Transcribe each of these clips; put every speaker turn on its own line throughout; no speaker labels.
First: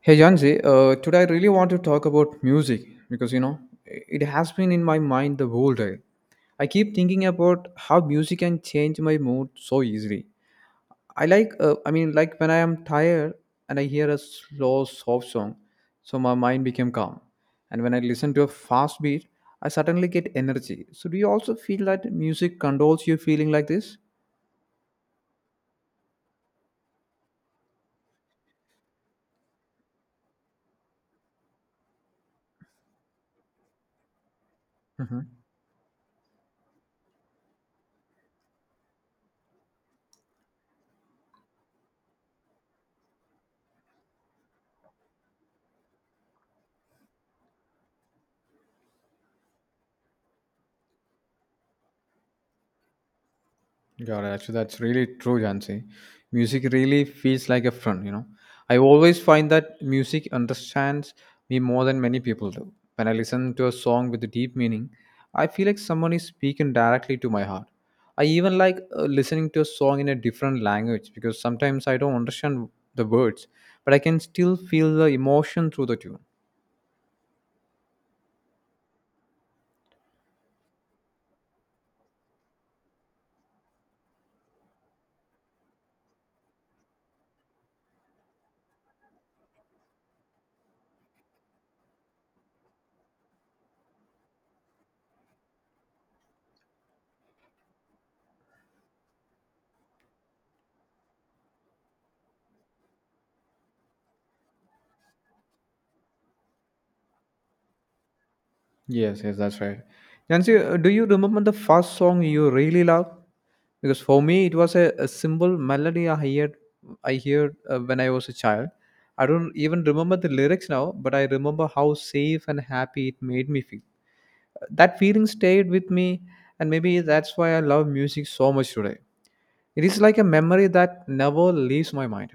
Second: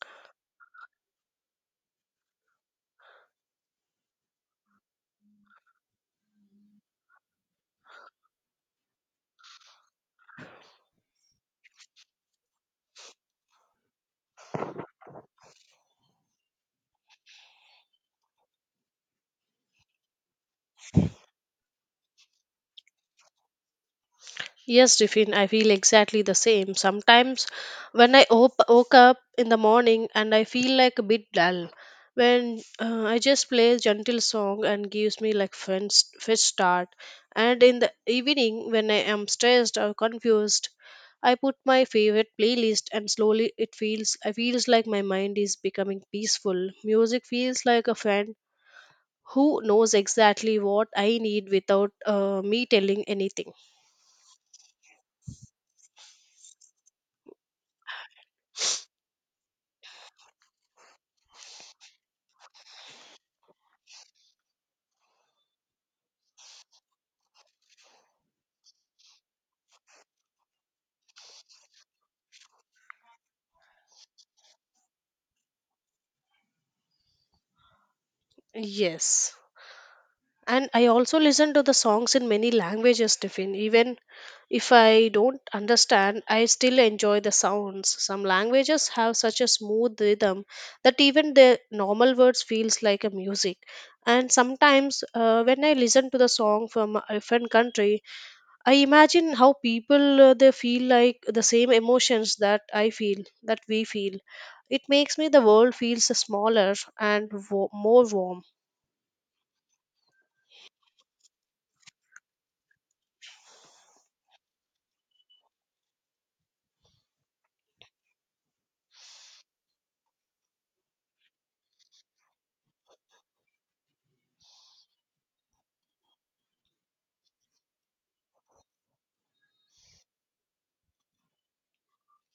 Hey Janzi, today I really want to talk about music because you know it has been in my mind the whole day. I keep thinking about how music can change my mood so easily. I like, I mean, like when I am tired and I hear a slow, soft song, so my mind became calm. And when I listen to a fast beat, I suddenly get energy. So do you also feel that music controls your feeling like this?
Yes, Tiffin, I feel exactly the same. Sometimes when woke up in the morning and I feel like a bit dull, when I just play a gentle song and gives
Mm-hmm.
me like fun fresh start. And in the evening when I am stressed or confused, I put my favorite playlist and slowly it feels I feels like my mind is becoming peaceful. Music feels like a friend who knows exactly what I need without me telling anything.
Got it. Actually, that's really true, Jansi. Music really feels like a friend. I always find that music understands me more than many people do. When I listen to a song with a deep meaning, I feel like someone is speaking directly to my heart. I even like listening to a song in a different language because sometimes I don't understand the words, but I can still feel the emotion through the tune.
Yes. And I also listen to the songs in many languages, Tiffin. Even if I don't understand, I still enjoy the sounds. Some languages have such a smooth rhythm that even the normal words feels like a music. And sometimes, when I listen to the song from a different country, I imagine how people they feel like the same emotions that I feel, that we feel. It makes me the world feels smaller and more warm.
Yes, yes, that's right. Nancy, do you remember the first song you really loved? Because for me, it was a simple melody I heard, when I was a child. I don't even remember the lyrics now, but I remember how safe and happy it made me feel. That feeling stayed with me, and maybe that's why I love music so much today. It is like a memory that never leaves my mind.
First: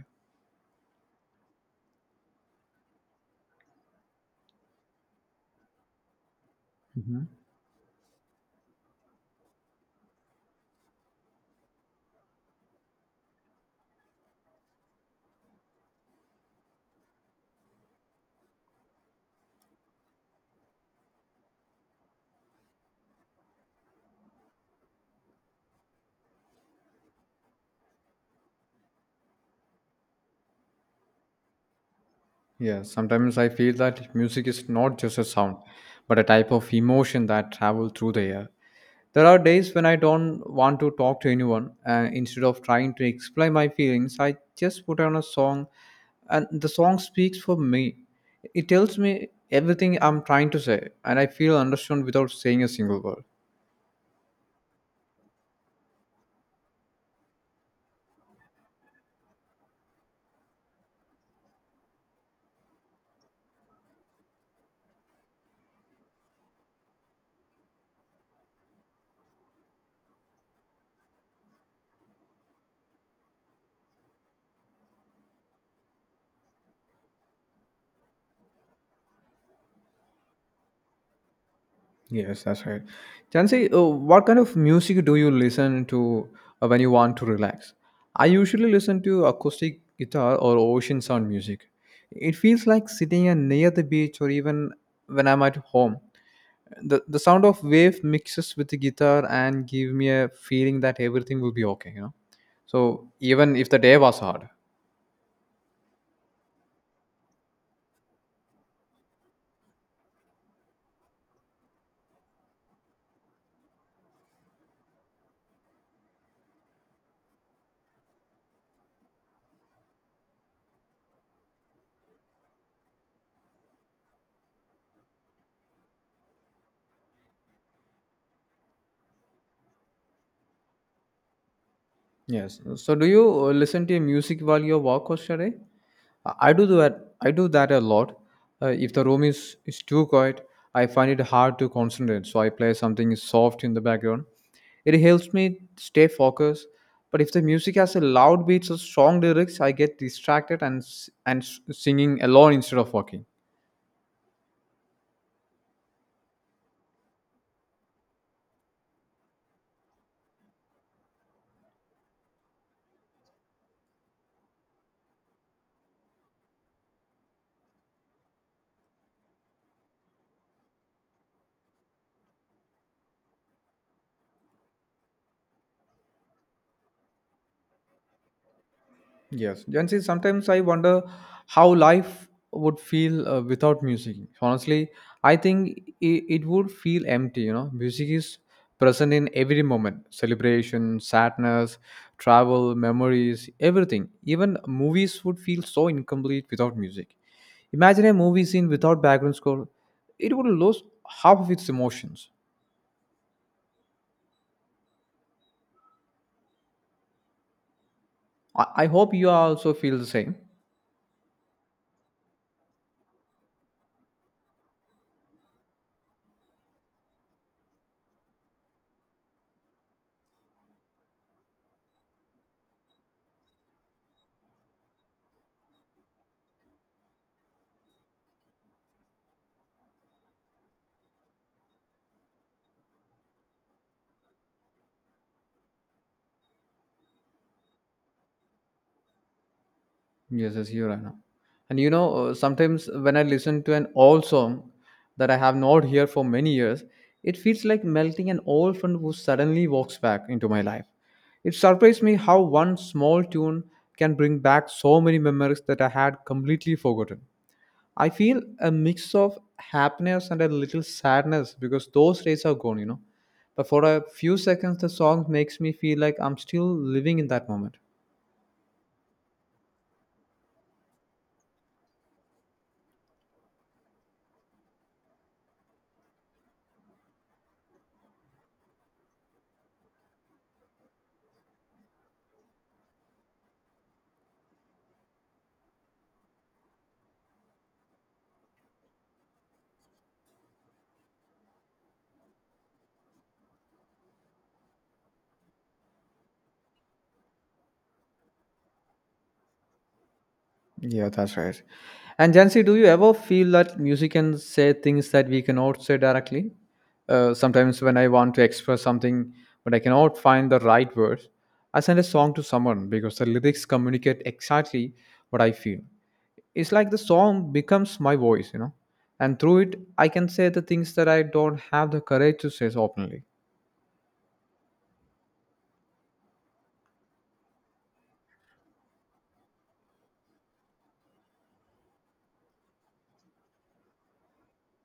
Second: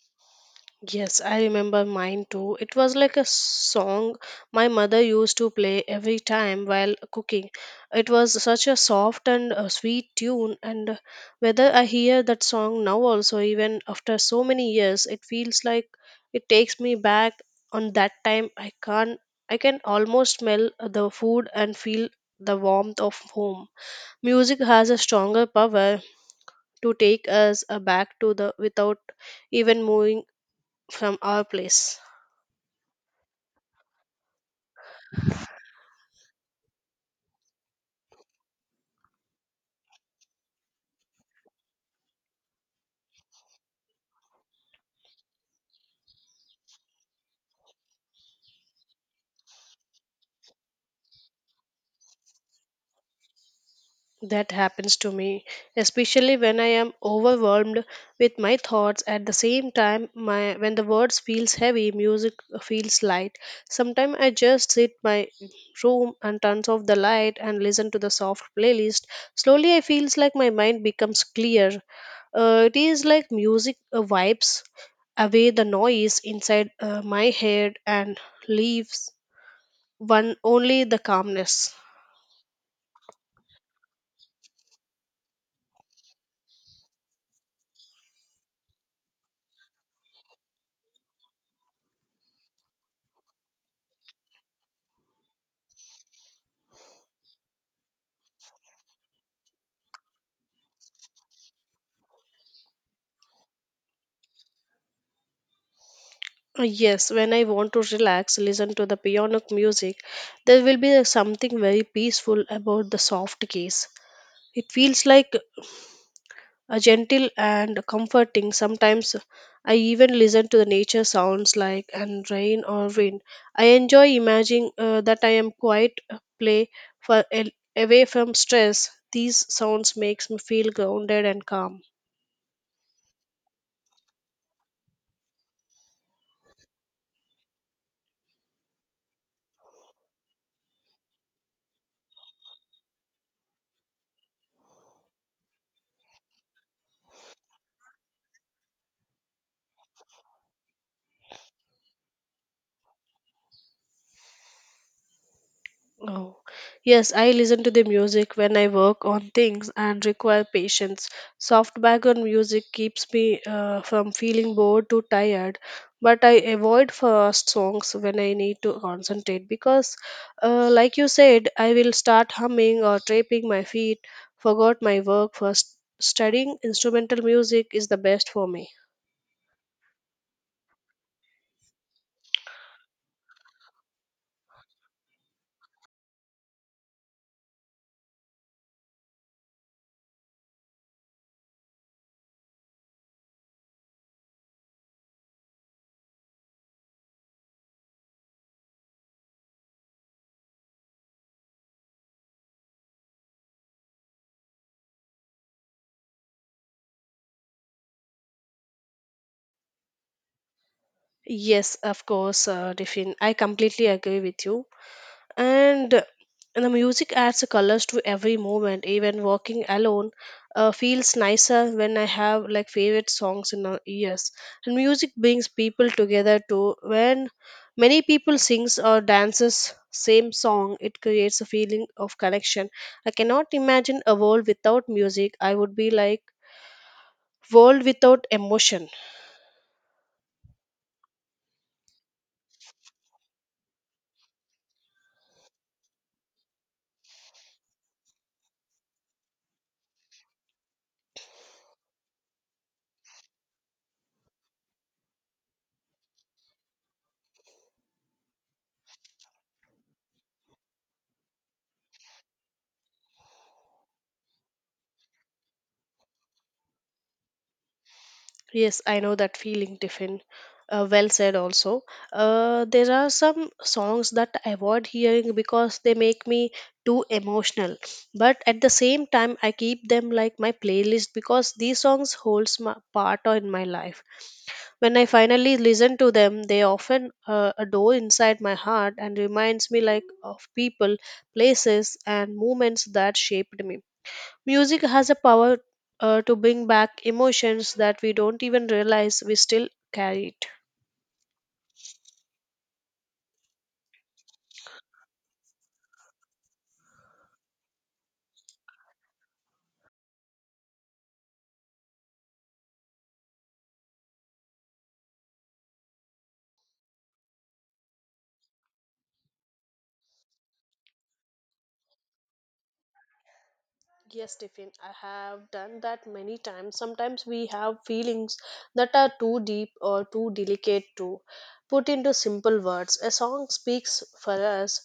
Yes, I remember mine too. It was like a song my mother used to play every time while
Mhm.
cooking. It was such a soft and sweet tune, and whether I hear that song now also, even after so many years, it feels like it takes me back on that time. I can't, I can almost smell the food and feel the warmth of home. Music has a stronger power to take us back to the without even moving from our place.
Yeah, sometimes I feel that music is not just a sound, but a type of emotion that travels through the air. There are days when I don't want to talk to anyone, and instead of trying to explain my feelings, I just put on a song, and the song speaks for me. It tells me everything I'm trying to say, and I feel understood without saying a single word.
That happens to me, especially when I am overwhelmed with my thoughts. At the same time, my when the words feels heavy, music feels light. Sometimes I just sit my room and turns off the light and listen to the soft playlist. Slowly, I feels like my mind becomes clear. It is like music wipes away the noise inside my head and leaves one only the calmness.
Yes, that's right. Jansi, what kind of music do you listen to when you want to relax? I usually listen to acoustic guitar or ocean sound music. It feels like sitting near the beach or even when I'm at home. The sound of wave mixes with the guitar and give me a feeling that everything will be okay. So even if the day was hard.
Yes, when I want to relax, listen to the piano music, there will be something very peaceful about the soft keys. It feels like a gentle and comforting. Sometimes I even listen to the nature sounds like and rain or wind. I enjoy imagining that I am quiet play for away from stress. These sounds makes me feel grounded and calm.
Yes. So, do you listen to music while you walk or study? I do that. I do that a lot. If the room is too quiet, I find it hard to concentrate. So I play something soft in the background. It helps me stay focused. But if the music has a loud beats or strong lyrics, I get distracted and and s- singing alone instead of walking.
Oh, yes, I listen to the music when I work on things and require patience. Soft background music keeps me from feeling bored to tired, but I avoid fast songs when I need to concentrate because, like you said, I will start humming or tapping my feet, forgot my work first. Studying instrumental music is the best for me.
Yes, and see, sometimes I wonder how life would feel without music. Honestly, I think it would feel empty. You know, music is present in every moment: celebration, sadness, travel, memories, everything. Even movies would feel so incomplete without music. Imagine a movie scene without background score; it would lose half of its emotions. I hope you also feel the same.
Yes, of course, Diffin. I completely agree with you. And the music adds colors to every moment even walking alone feels nicer when I have like favorite songs in our ears, and music brings people together too. When many people sings or dances same song, it creates a feeling of connection. I cannot imagine a world without music. I would be like world without emotion.
Yes, yes, you're right. Now. And you know, sometimes when I listen to an old song that I have not heard for many years, it feels like melting an old friend who suddenly walks back into my life. It surprised me how one small tune can bring back so many memories that I had completely forgotten. I feel a mix of happiness and a little sadness because those days are gone. But for a few seconds, the song makes me feel like I'm still living in that moment.
Yes, I know that feeling, Tiffin. Well said, also. There are some songs that I avoid hearing because they make me too emotional. But at the same time, I keep them like my playlist because these songs holds my part in my life. When I finally listen to them, they often a door inside my heart and reminds me like of people, places, and moments that shaped me. Music has a power to bring back emotions that we don't even realize we still carry it.
Yeah, that's right. And Jancy, do you ever feel that music can say things that we cannot say directly? Sometimes when I want to express something, but I cannot find the right words, I send a song to someone because the lyrics communicate exactly what I feel. It's like the song becomes my voice, and through it, I can say the things that I don't have the courage to say openly.
Yes, Tiffin, I have done that many times. Sometimes we have feelings that are too deep or too delicate to put into simple words. A song speaks for us.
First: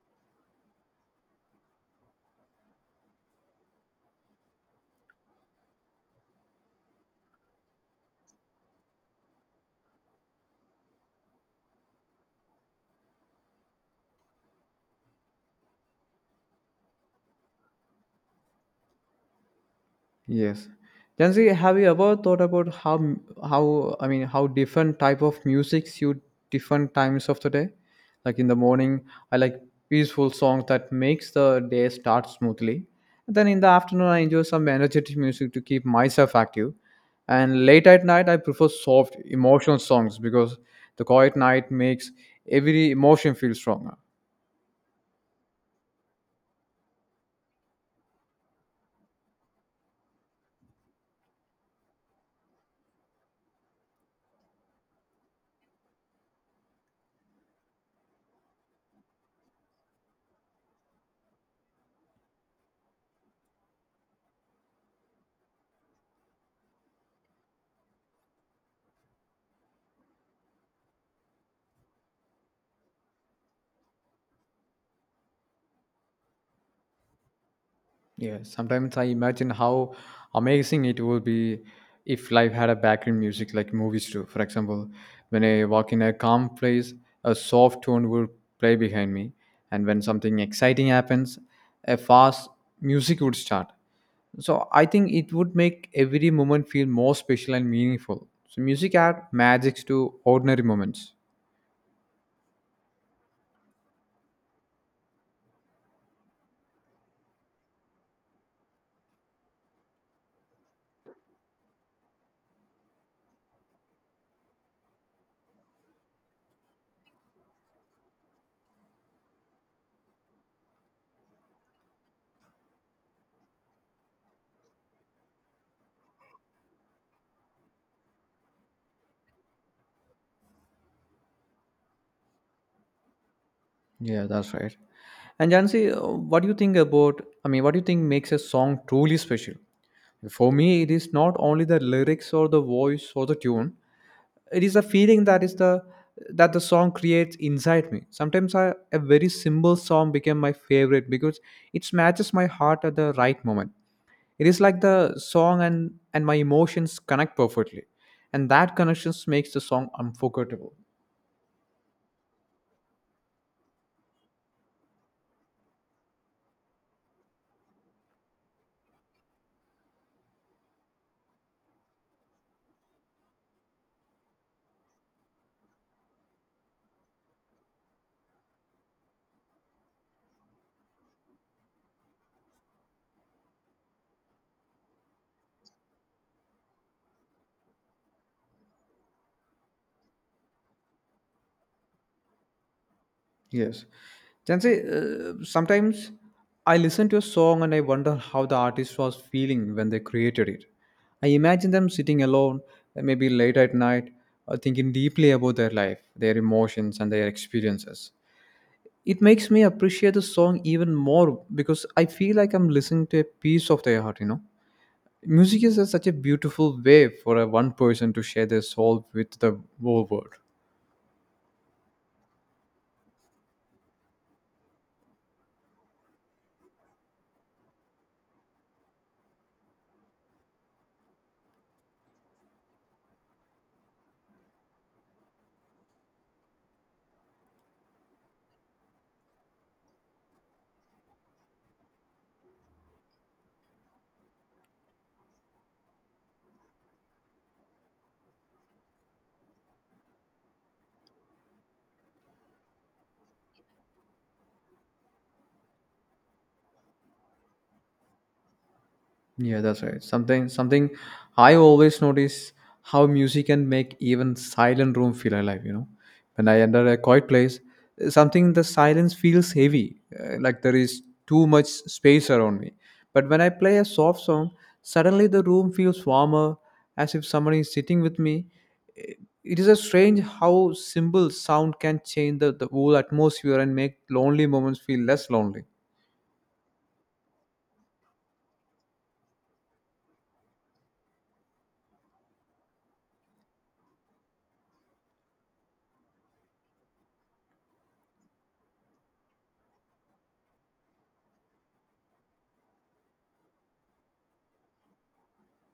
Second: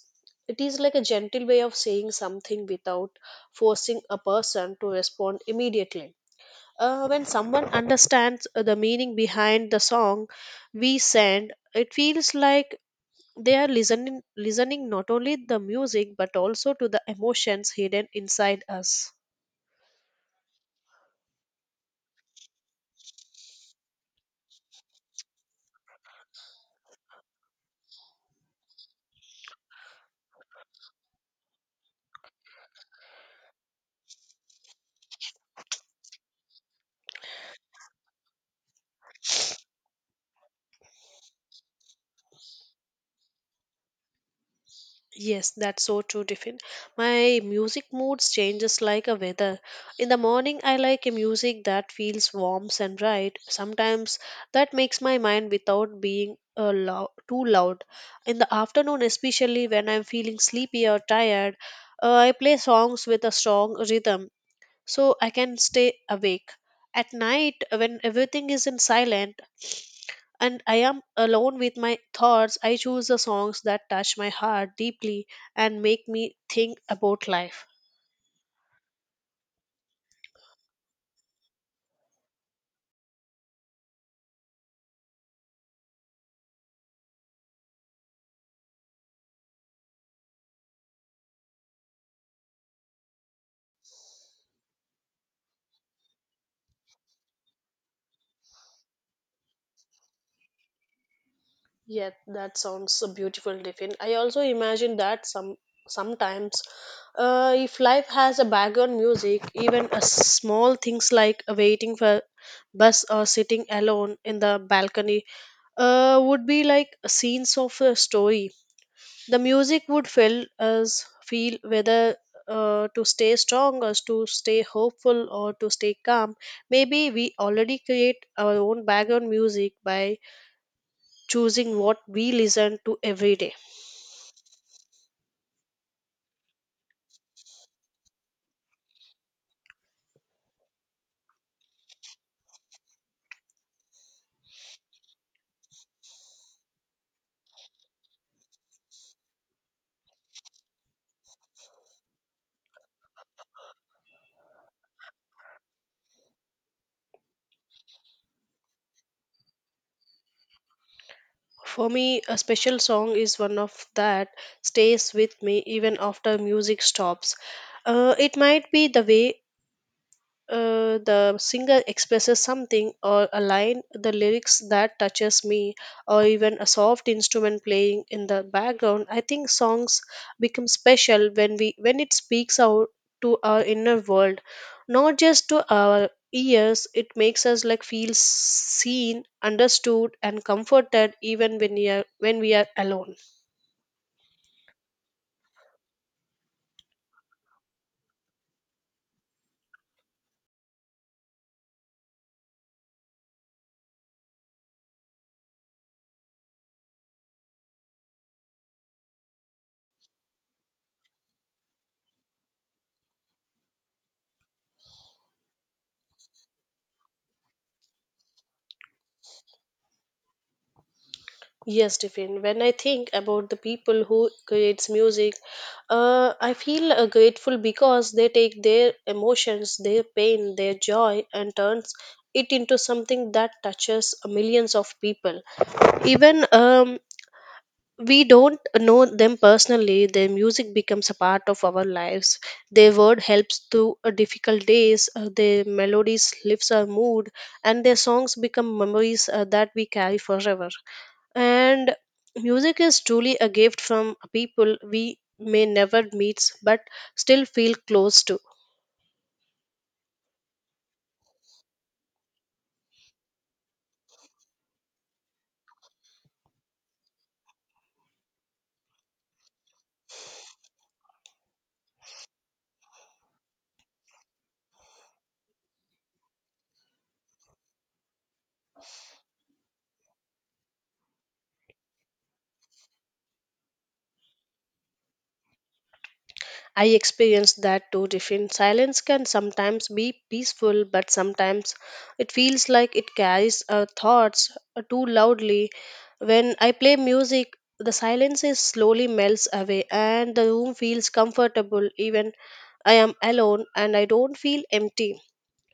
It is like a gentle way of saying something without forcing a person to respond immediately. When someone understands the meaning behind the song we send, it feels like they are listening not only the music but also to the emotions hidden inside us.
Yes. Jansi, have you ever thought about how m- how I mean how different type of music suit different times of the day? Like in the morning, I like peaceful songs that makes the day start smoothly. And then in the afternoon, I enjoy some energetic music to keep myself active. And late at night, I prefer soft emotional songs because the quiet night makes every emotion feel stronger.
Yes, that's so true, Tiffin. My music moods changes like a weather. In the morning, I like a music that feels warm and bright sometimes that makes my mind without being too loud. In the afternoon, especially when I'm feeling sleepy or tired, I play songs with a strong rhythm so I can stay awake. At night, when everything is in silent and I am alone with my thoughts, I choose the songs that touch my heart deeply and make me think about life.
Yeah, sometimes I imagine how amazing it would be if life had a background music like movies do. For example, when I walk in a calm place, a soft tune will play behind me, and when something exciting happens, a fast music would start. So I think it would make every moment feel more special and meaningful. So music adds magic to ordinary moments.
Yeah, that sounds a beautiful, Tiffin. I also imagine that sometimes, if life has a background music, even a small things like waiting for bus or sitting alone in the balcony, would be like scenes of a story. The music would fill us feel whether to stay strong or to stay hopeful or to stay calm. Maybe we already create our own background music by choosing what we listen to every day.
Yeah, that's right. And Jansi, what do you think about? I mean, what do you think makes a song truly special? For me, it is not only the lyrics or the voice or the tune. It is a feeling that the song creates inside me. Sometimes I, a very simple song became my favorite because it matches my heart at the right moment. It is like the song and my emotions connect perfectly, and that connections makes the song unforgettable.
For me, a special song is one of that stays with me even after music stops. It might be the way the singer expresses something or a line the lyrics that touches me or even a soft instrument playing in the background. I think songs become special when it speaks out to our inner world, not just to our ears. It makes us like feel seen, understood, and comforted even when we are alone.
Yes. Jansi, sometimes I listen to a song and I wonder how the artist was feeling when they created it. I imagine them sitting alone, maybe late at night, thinking deeply about their life, their emotions, and their experiences. It makes me appreciate the song even more because I feel like I'm listening to a piece of their heart? Music is a- such a beautiful way for a one person to share their soul with the whole world.
Yes, Stephen. When I think about the people who creates music, I feel grateful because they take their emotions, their pain, their joy, and turns it into something that touches millions of people. Even we don't know them personally, their music becomes a part of our lives. Their word helps through difficult days. Their melodies lifts our mood, and their songs become memories that we carry forever. And music is truly a gift from people we may never meet but still feel close to.
Yeah, that's right. Something something I always notice how music can make even silent room feel alive. When I enter a quiet place, something in the silence feels heavy, like there is too much space around me. But when I play a soft song, suddenly the room feels warmer, as if someone is sitting with me. It it is a strange how simple sound can change the whole atmosphere and make lonely moments feel less lonely.
I experienced that too, Diffin. Silence can sometimes be peaceful, but sometimes it feels like it carries our thoughts too loudly. When I play music, the silence is slowly melts away and the room feels comfortable even I am alone and I don't feel empty.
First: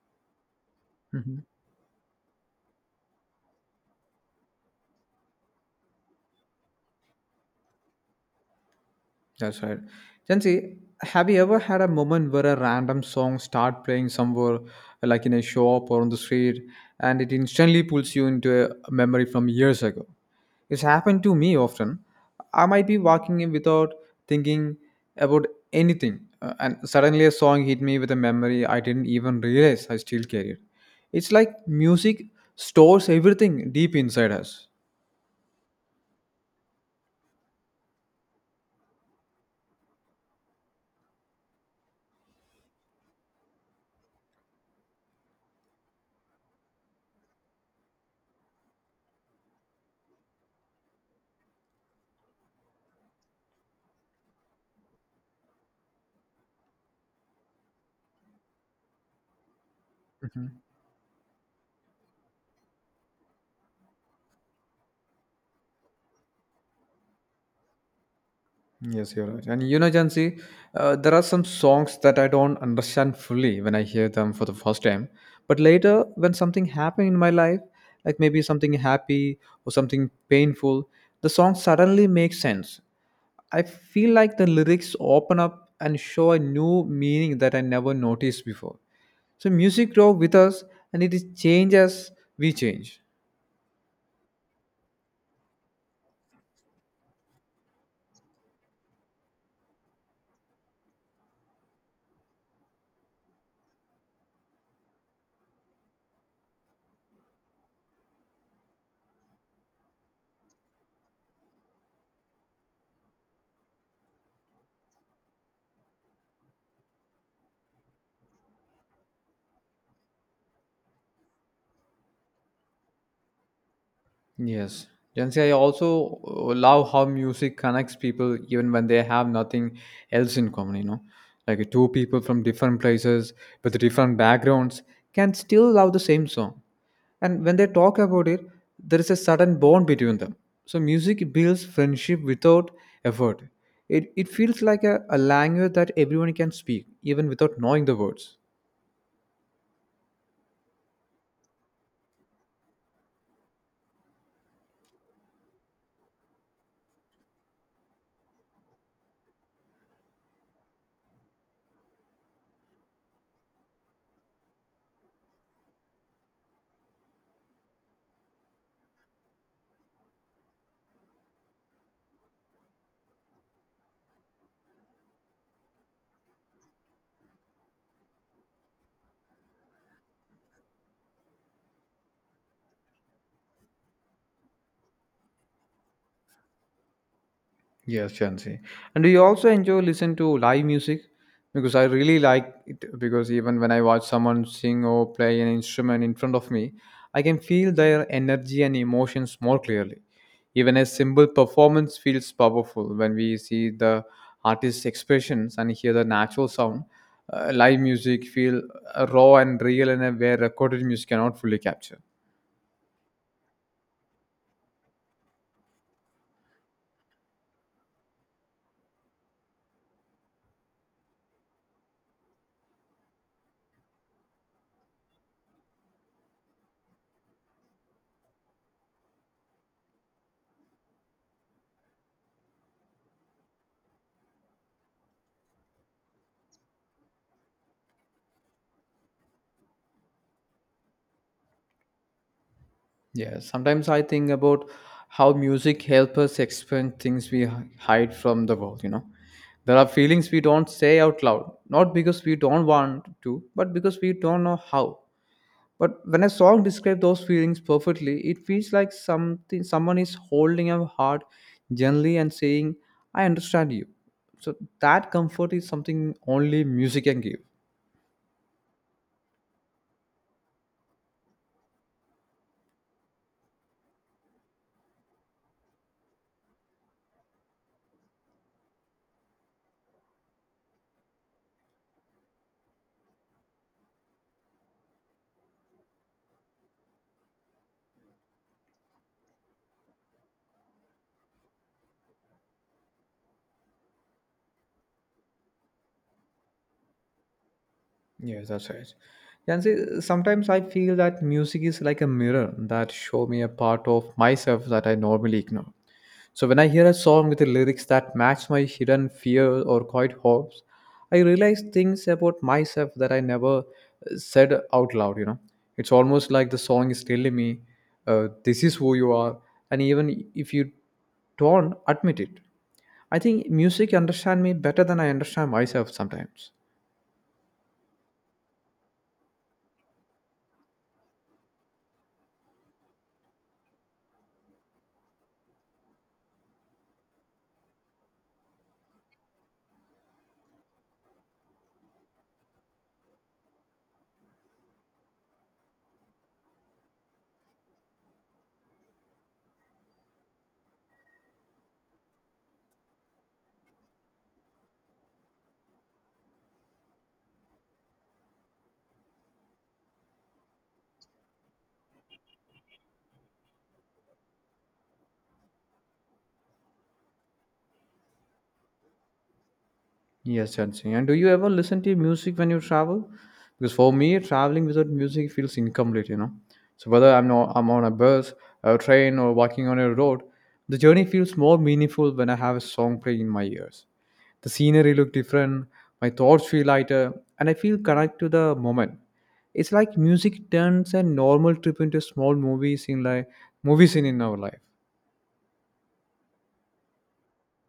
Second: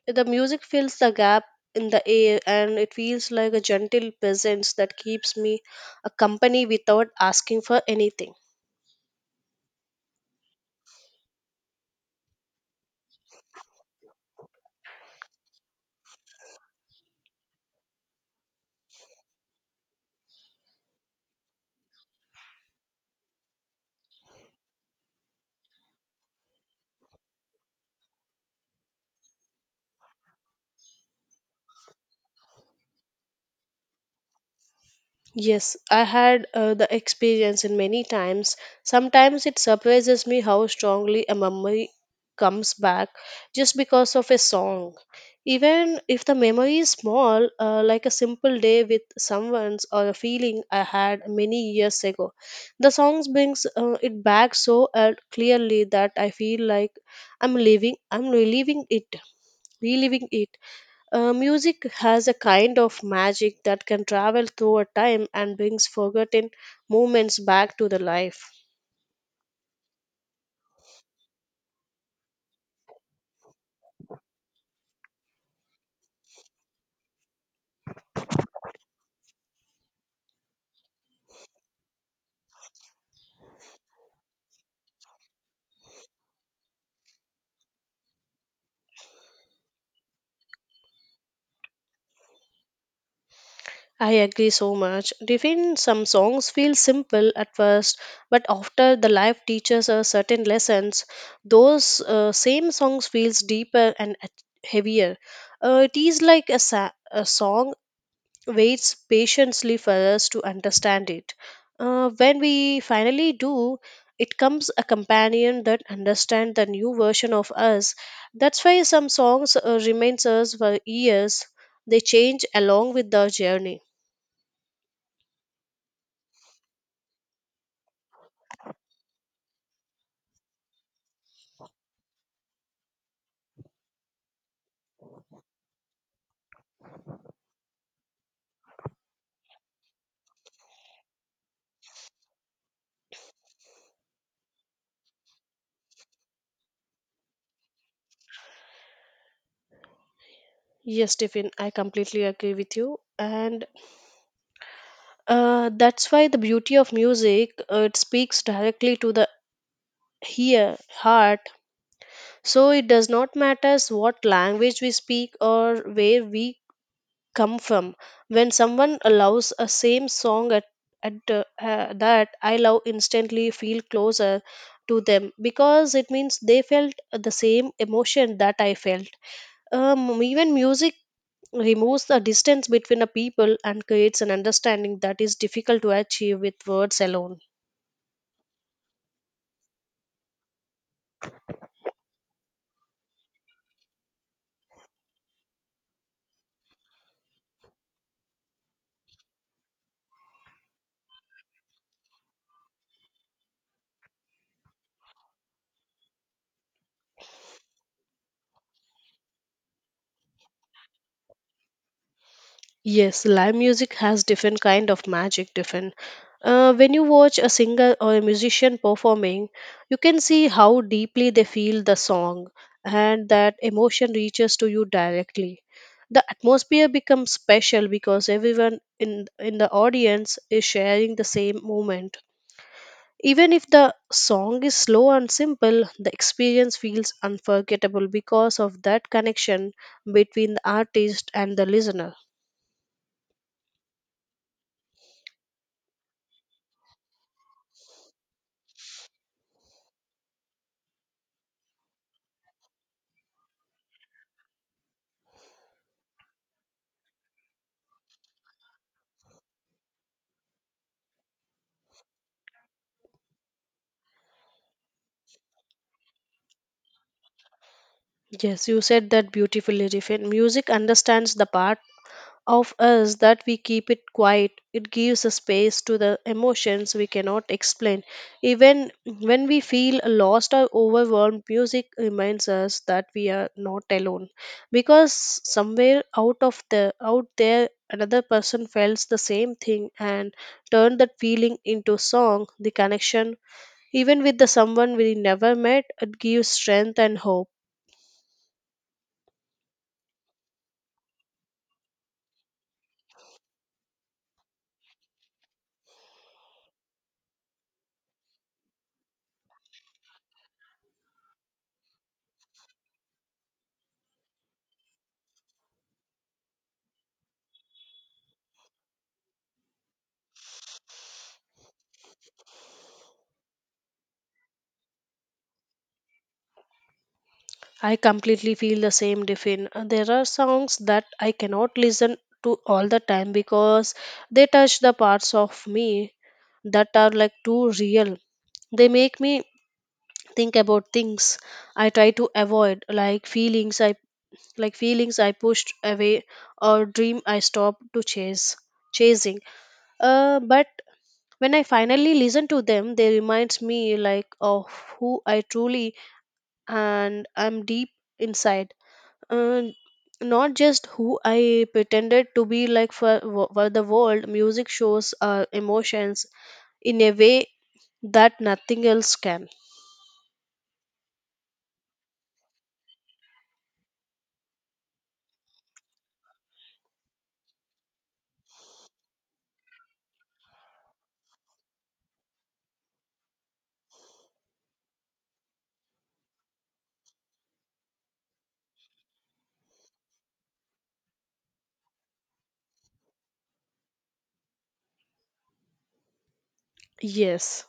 The music fills the gap in the air and it feels like a gentle presence that keeps me a company without asking for anything.
That's right. Jansi, have you ever had a moment where a random song start playing somewhere, like in a shop or on the street, and it instantly pulls you into a memory from years ago? It's happened to me often. I might be walking in without thinking about anything, and suddenly a song hit me with a memory I didn't even realize I still carried. It's like music stores everything deep inside us.
Yes, I had the experience in many times. Sometimes it surprises me how strongly a memory comes back just because of a song. Even if the memory is small, like a simple day with someone's or a feeling I had many years ago, the songs brings it back so clearly that I feel like I'm reliving it. Music has a kind of magic that can travel through a time and brings forgotten moments back to the life.
Yes, you're right. And you know, Jansi, there are some songs that I don't understand fully when I hear them for the first time. But later, when something happened in my life, like maybe something happy or something painful, the song suddenly makes sense. I feel like the lyrics open up and show a new meaning that I never noticed before. So music grows with us and it is change as we change.
I agree so much. Even some songs feel simple at first, but after the life teaches us certain lessons, those same songs feels deeper and heavier. It is like a song waits patiently for us to understand it. When we finally do, it comes a companion that understands the new version of us. That's why some songs remains us for years. They change along with the journey.
Yes. Jansi, I also love how music connects people even when they have nothing else in common. Like two people from different places with different backgrounds can still love the same song. And when they talk about it, there is a sudden bond between them. So music builds friendship without effort. It feels like a language that everyone can speak, even without knowing the words.
Yes, Stephen, I completely agree with you. And that's why the beauty of music, it speaks directly to the here heart. So it does not matter what language we speak or where we come from. When someone allows a same song that I love instantly feel closer to them because it means they felt the same emotion that I felt. Even music removes the distance between a people and creates an understanding that is difficult to achieve with words alone.
Yes, Chansi. And do you also enjoy listen to live music? Because I really like it because even when I watch someone sing or play an instrument in front of me, I can feel their energy and emotions more clearly. Even a simple performance feels powerful when we see the artist's expressions and hear the natural sound. Live music feel raw and real in a way recorded music cannot fully capture.
Yes, live music has different kind of magic, different. When you watch a singer or a musician performing, you can see how deeply they feel the song and that emotion reaches to you directly. The atmosphere becomes special because everyone in the audience is sharing the same moment. Even if the song is slow and simple, the experience feels unforgettable because of that connection between the artist and the listener.
Yeah, sometimes I think about how music helps us express things we hide from the world. There are feelings we don't say out loud, not because we don't want to, but because we don't know how. But when a song describes those feelings perfectly, it feels like something someone is holding our heart gently and saying, "I understand you." So that comfort is something only music can give.
Yes, you said that beautifully, Riffin. Music understands the part of us that we keep it quiet. It gives a space to the emotions we cannot explain. Even when we feel lost or overwhelmed, music reminds us that we are not alone. Because somewhere out of the out there another person felt the same thing and turned that feeling into song, the connection even with the someone we never met, it gives strength and hope.
Yes, that's right. And see, sometimes I feel that music is like a mirror that show me a part of myself that I normally ignore. So when I hear a song with the lyrics that match my hidden fear or quiet hopes, I realize things about myself that I never said out loud. You know, it's almost like the song is telling me, "This is who you are," and even if you don't admit it, I think music understand me better than I understand myself sometimes.
I completely feel the same, Defin. There are songs that I cannot listen to all the time because they touch the parts of me that are like too real. They make me think about things I try to avoid, like feelings I pushed away or dream I stopped to chase chasing. But when I finally listen to them, they reminds me like of who I truly and I'm deep inside uh, not just who I pretended to be like for the world. Music shows our emotions in a way that nothing else can.
Yes, Chansey. And do you ever listen to music when you travel? Because for me, traveling without music feels incomplete, you know. So whether I'm not, I'm on a bus, a train, or walking on a road, the journey feels more meaningful when I have a song playing in my ears. The scenery look different, my thoughts feel lighter, and I feel connected to the moment. It's like music turns a normal trip into a small movie scene, like movie scene in our life.
Yes.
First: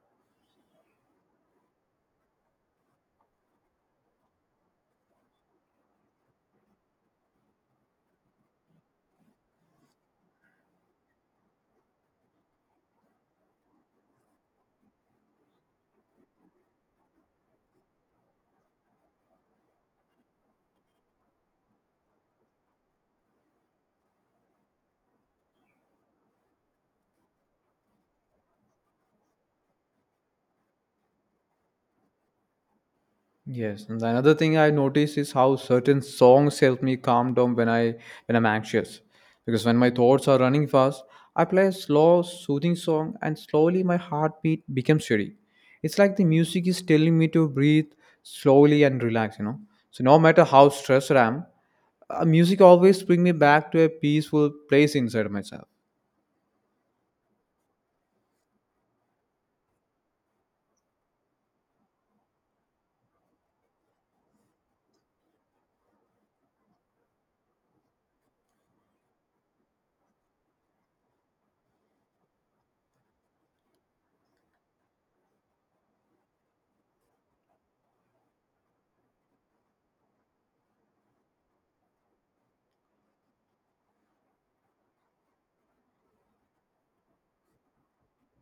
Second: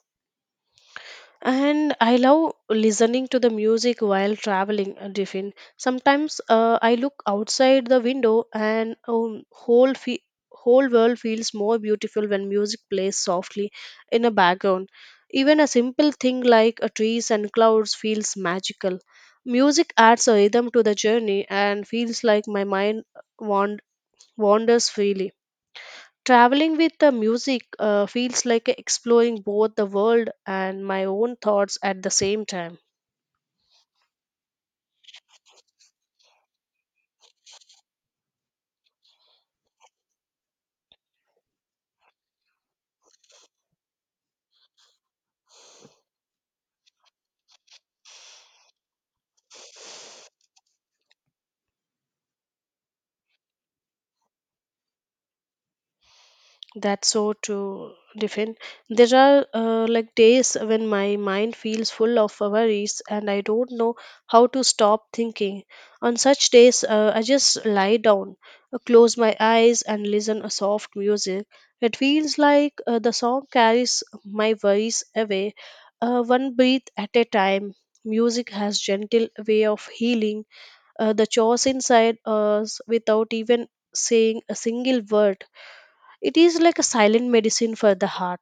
And I love listening to the music while traveling, Diffin. Sometimes I look outside the window, and whole world feels more beautiful when music plays softly in a background. Even a simple thing like a trees and clouds feels magical. Music adds a rhythm to the journey and feels like my mind wand- wanders freely. Traveling with the music feels like exploring both the world and my own thoughts at the same time.
Yes, and the another thing I notice is how certain songs help me calm down when I'm anxious. Because when my thoughts are running fast, I play a slow, soothing song, and slowly my heartbeat becomes steady. It's like the music is telling me to breathe slowly and relax. You know, so no matter how stressed I am, music always bring me back to a peaceful place inside myself.
That's so true, Diffin. There are like days when my mind feels full of worries and I don't know how to stop thinking. On such days, I just lie down, close my eyes, and listen to soft music. It feels like the song carries my worries away, one breath at a time. Music has gentle way of healing the chores inside us without even saying a single word. It is like a silent medicine for the heart.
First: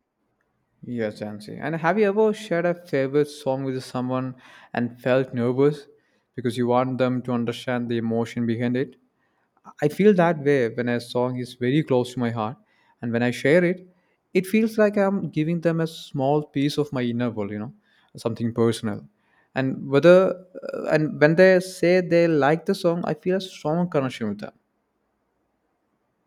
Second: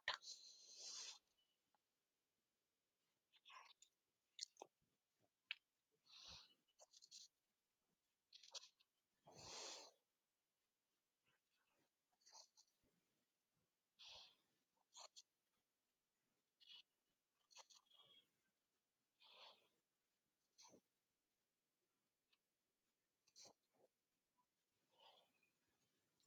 Yes, Jancy. And have you ever shared a favorite song with someone and felt nervous because you want them to understand the emotion behind it? I feel that way when a song is very close to my heart, and when I share it, it feels like I'm giving them a small piece of my inner world, you know, something personal. And whether and when they say they like the song, I feel a strong connection with them.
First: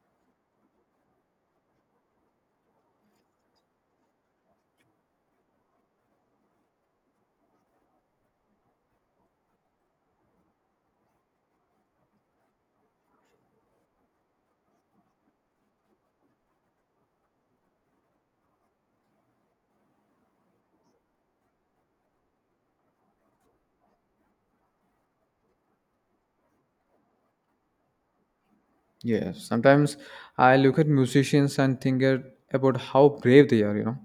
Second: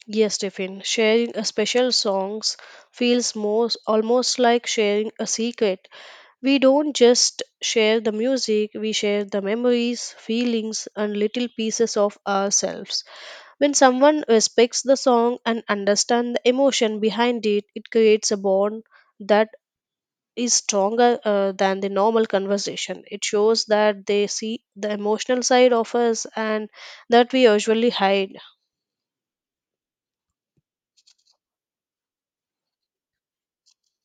Yes, Stephen, sharing a special songs feels most almost like sharing a secret. We don't just share the music, we share the memories, feelings, and little pieces of ourselves. When someone respects the song and understands the emotion behind it, it creates a bond that is stronger than the normal conversation. It shows that they see the emotional side of us and that we usually hide.
Yes, sometimes I look at musicians and about how brave they are, you know.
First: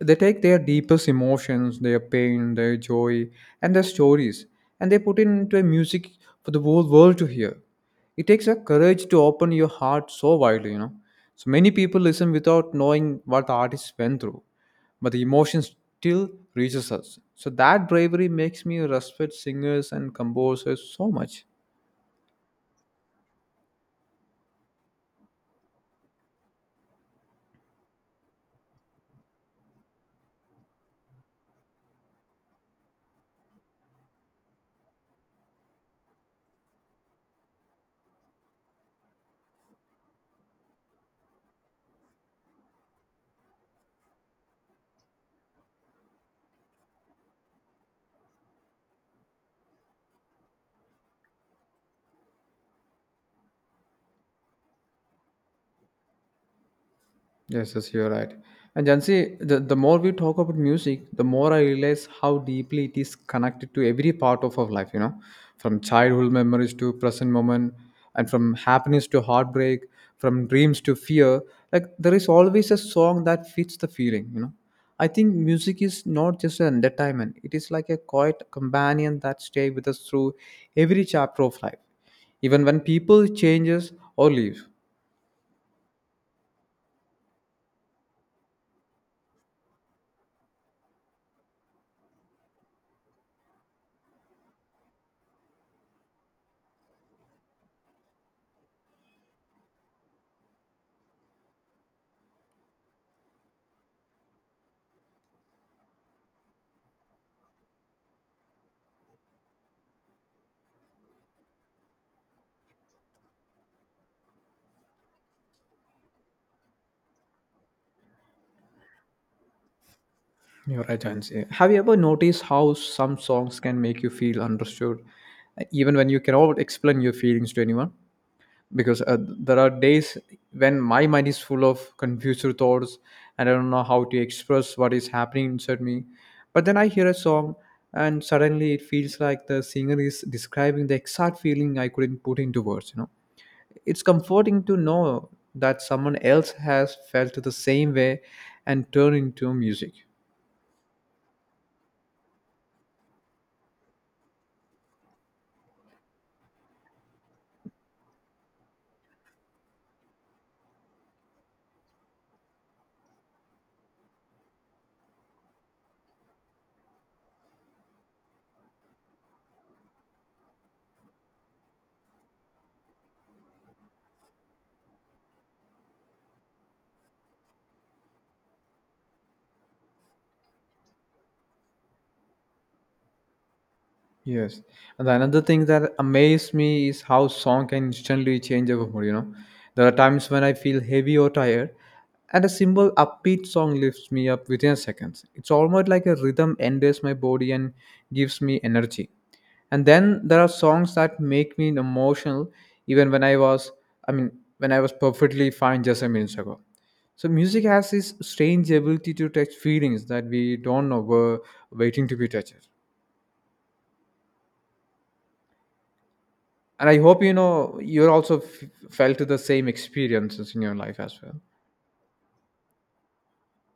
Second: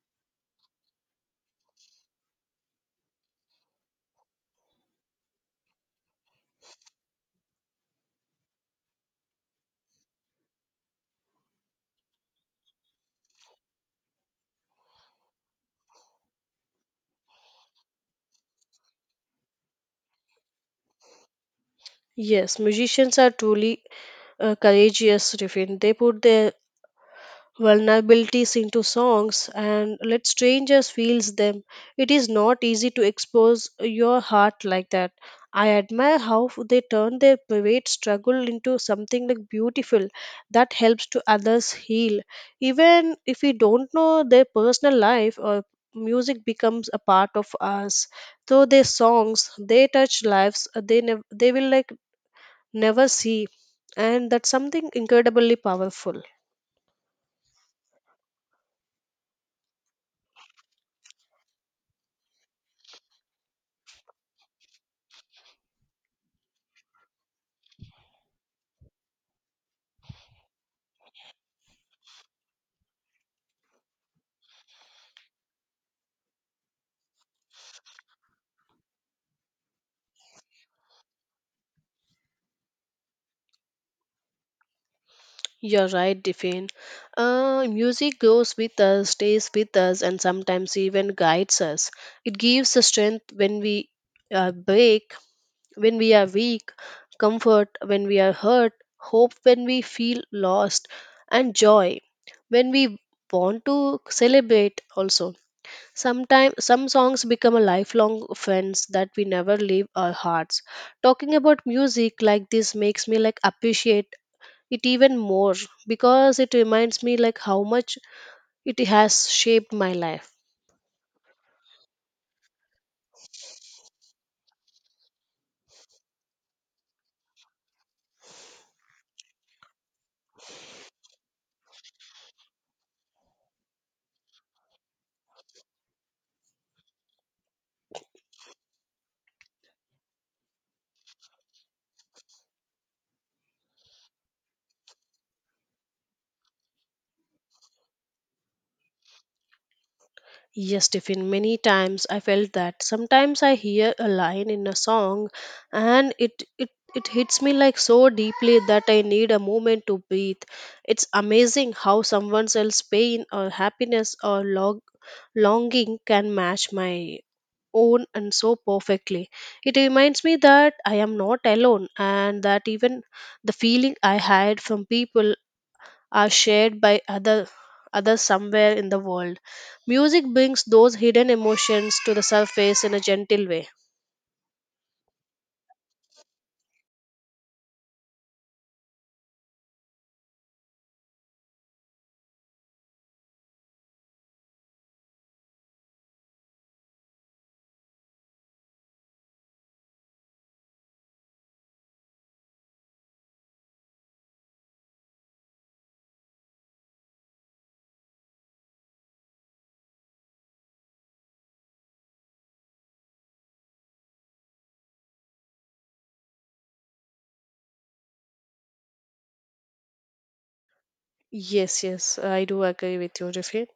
They take their deepest emotions, their pain, their joy, and their stories, and they put it into a music for the whole world to hear. It takes a courage to open your heart so widely, you know. So many people listen without knowing what the artist went through, but the emotion still reaches us. So that bravery makes me respect singers and composers so much.
Yes, musicians are truly courageous, Rifin. They put their vulnerabilities into songs and let strangers feels them. It is not easy to expose your heart like that. I admire how they turn their private struggle into something like beautiful that helps to others heal. Even if we don't know their personal life or music becomes a part of us. Through their songs, they touch lives. They will like never see. And that's something incredibly powerful.
Yes, yes, you're right. And Jansi, the more we talk about music, the more I realize how deeply it is connected to every part of our life, you know, from childhood memories to present moment, and from happiness to heartbreak, from dreams to fear. Like, there is always a song that fits the feeling, you know. I think music is not just an entertainment, it is like a quiet companion that stays with us through every chapter of life, even when people changes or leave.
You're right, Diffin. Music goes with us, stays with us, and sometimes even guides us. It gives us strength when we are break, when we are weak, comfort when we are hurt, hope when we feel lost, and joy when we want to celebrate also. Sometimes some songs become a lifelong friends that we never leave our hearts. Talking about music like this makes me like appreciate it even more because it reminds me like how much it has shaped my life.
You're right, Jansi. Have you ever noticed how some songs can make you feel understood, even when you cannot explain your feelings to anyone? Because there are days when my mind is full of confused thoughts and I don't know how to express what is happening inside me. But then I hear a song, and suddenly it feels like the singer is describing the exact feeling I couldn't put into words. You know, it's comforting to know that someone else has felt the same way and turned into music.
Yes, Tiffin, many times I felt that. Sometimes I hear a line in a song and it hits me like so deeply that I need a moment to breathe. It's amazing how someone else's pain or happiness or longing can match my own and so perfectly. It reminds me that I am not alone and that even the feeling I hide from people are shared by others somewhere in the world. Music brings those hidden emotions to the surface in a gentle way.
Yes. And the another thing that amazed me is how song can instantly change our mood, you know. There are times when I feel heavy or tired, and a simple upbeat song lifts me up within seconds. It's almost like a rhythm enters my body and gives me energy. And then there are songs that make me emotional even I mean when I was perfectly fine just a minute ago. So music has this strange ability to touch feelings that we don't know were waiting to be touched. And I hope you know you're also felt the same experiences in your life as well.
Yes, I do agree with you, Rifin.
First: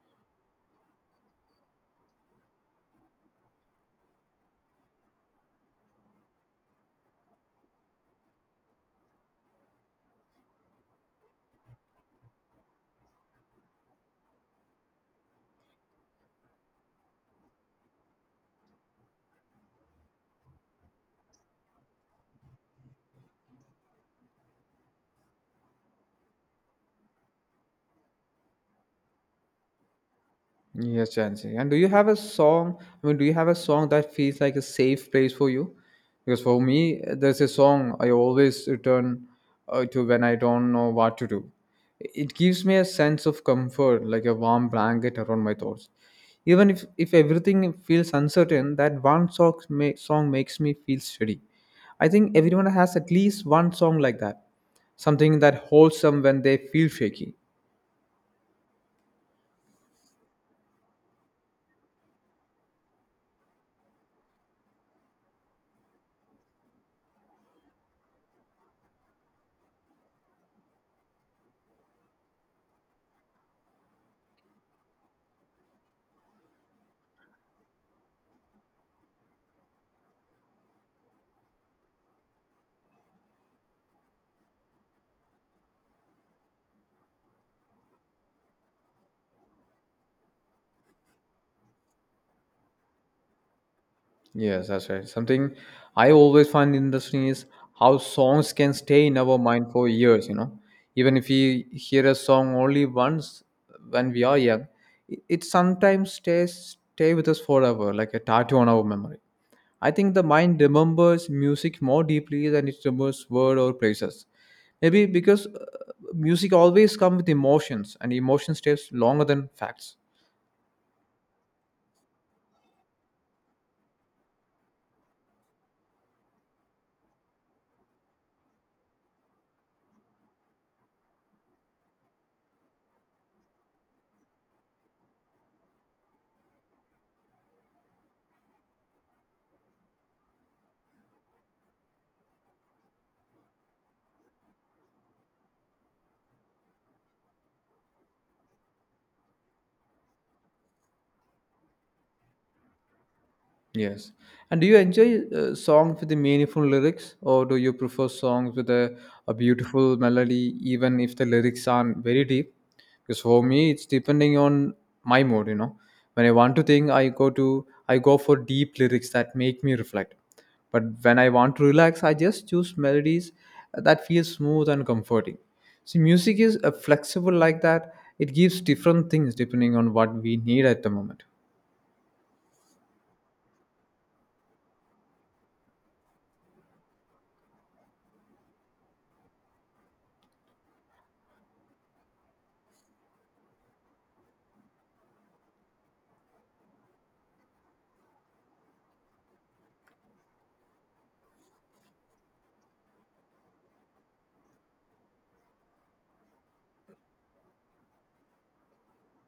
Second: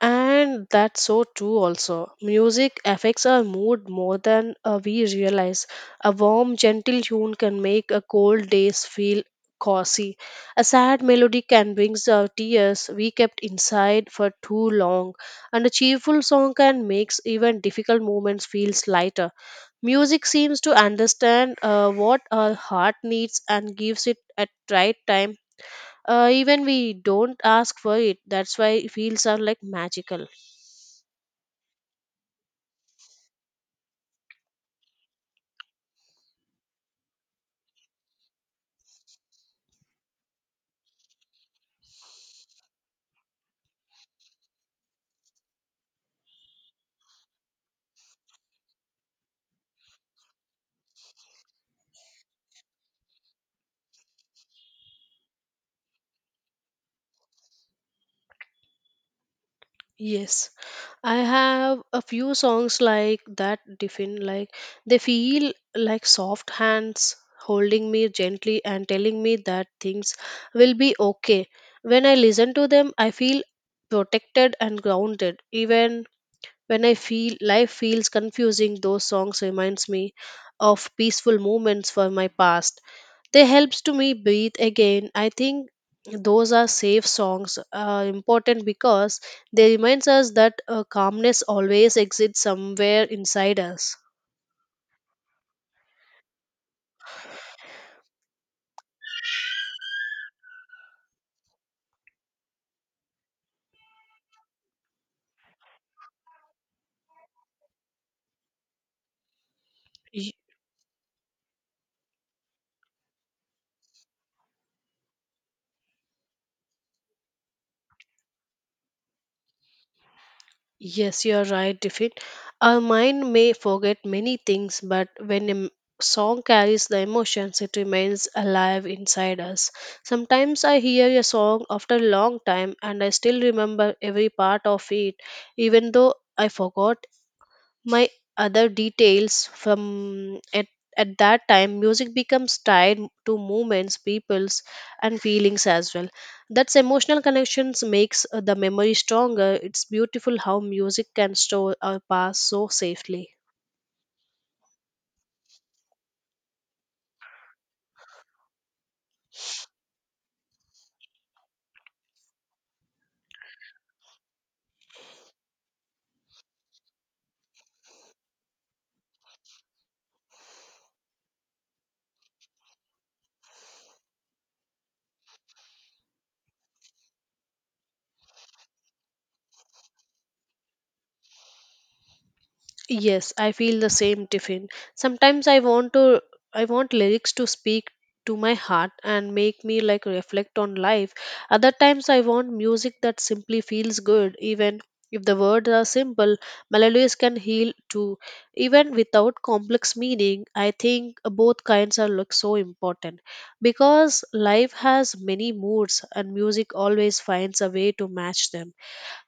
And that's so true also. Music affects our mood more than we realize. A warm, gentle tune can make a cold days feel cozy. A sad melody can bring the tears we kept inside for too long. And a cheerful song can make even difficult moments feel lighter. Music seems to understand what our heart needs and gives it at right time. Even we don't ask for it. That's why feels are like magical.
Yes, Jansi. And do you have a song? I mean, do you have a song that feels like a safe place for you? Because for me, there's a song I always return to when I don't know what to do. It gives me a sense of comfort, like a warm blanket around my thoughts. Even if everything feels uncertain, that one song, song makes me feel steady. I think everyone has at least one song like that, something that holds them when they feel shaky.
Yes, I have a few songs like that. Define like they feel like soft hands holding me gently and telling me that things will be okay. When I listen to them, I feel protected and grounded. Even when I feel life feels confusing, those songs reminds me of peaceful moments from my past. They helps to me breathe again. I think those are safe songs are important because they reminds us that calmness always exists somewhere inside us.
Yes, that's right. Something I always find interesting is how songs can stay in our mind for years, you know. Even if we hear a song only once when we are young, it sometimes stay with us forever, like a tattoo on our memory. I think the mind remembers music more deeply than it remembers word or places. Maybe because music always comes with emotions, and emotion stays longer than facts.
Yes, you are right, Tiffin. Our mind may forget many things, but when song carries the emotions, it remains alive inside us. Sometimes I hear a song after a long time and I still remember every part of it, even though I forgot my other details from at that time. Music becomes tied to moments, peoples, and feelings as well. That's emotional connections makes the memory stronger. It's beautiful how music can store our past so safely.
Yes. And do you enjoy songs with the meaningful lyrics, or do you prefer songs with a beautiful melody, even if the lyrics aren't very deep? Because for me, it's depending on my mood. You know, when I want to think, I go for deep lyrics that make me reflect. But when I want to relax, I just choose melodies that feel smooth and comforting. See, music is flexible like that. It gives different things depending on what we need at the moment.
Yes, I feel the same, tiffin. Sometimes I want lyrics to speak to my heart and make me like reflect on life. Other times I want music that simply feels good even if the words are simple. Melodies can heal too, even without complex meaning. I think both kinds are like so important because life has many moods and music always finds a way to match them.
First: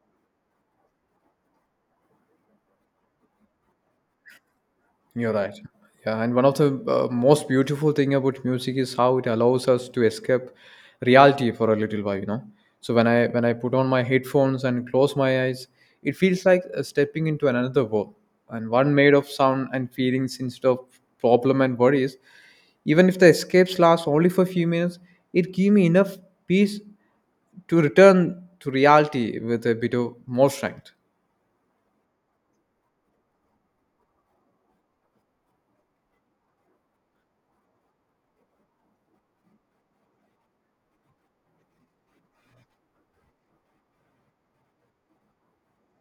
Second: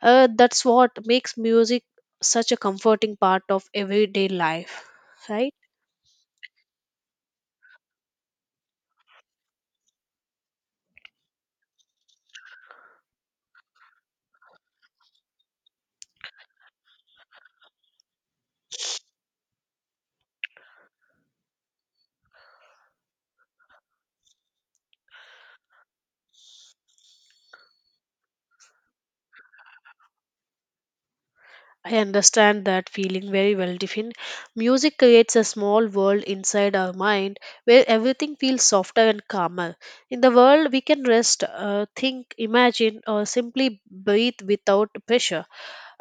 That's what makes music such a comforting part of everyday life,
You're
right?
right. Yeah, and one of the most beautiful thing about music is how it allows us to escape reality for a little while, you know. So when I put on my headphones and close my eyes, it feels like stepping into another world, and one made of sound and feelings instead of problem and worries. Even if the escapes last only for a few minutes, it gave me enough peace to return to reality with a bit of more strength.
I understand that feeling very well, Tiffin. Music creates a small world inside our mind where everything feels softer and calmer. In the world, we can rest, think, imagine, or simply breathe without pressure.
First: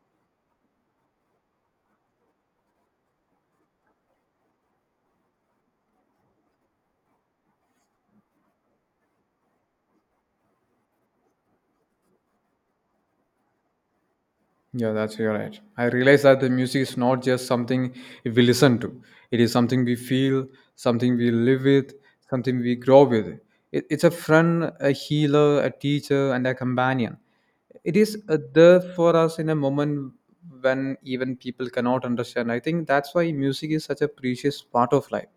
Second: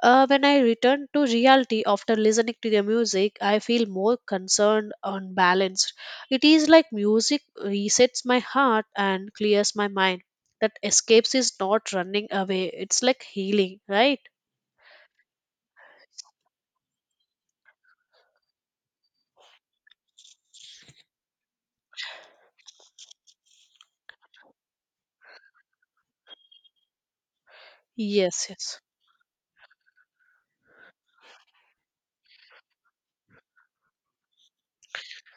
When I return to reality after listening to the music, I feel more concerned and balanced. It is like music resets my heart and clears my mind. That escapes is not running away, it's like healing, right?
Yeah, that's you're right. I realize that the music is not just something we listen to. It is something we feel, something we live with, something we grow with. It's a friend, a healer, a teacher, and a companion. It is
Yes, yes.
there for us in a moment when even people cannot understand. I think that's why music is such a precious part of life.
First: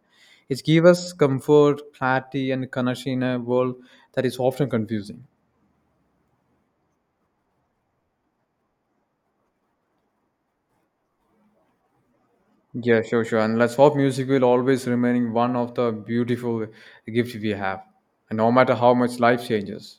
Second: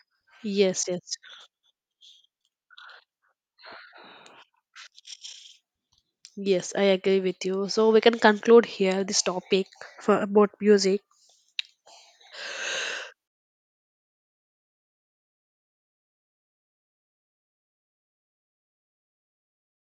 It
Yes,
gives us
yes,
comfort, clarity, and connection in a world that is often confusing.
yes, I agree with you. So we can conclude here this topic for about music.
Yeah, sure, sure. And let's hope music will always remain one of the beautiful gifts we have, and no matter how much life changes.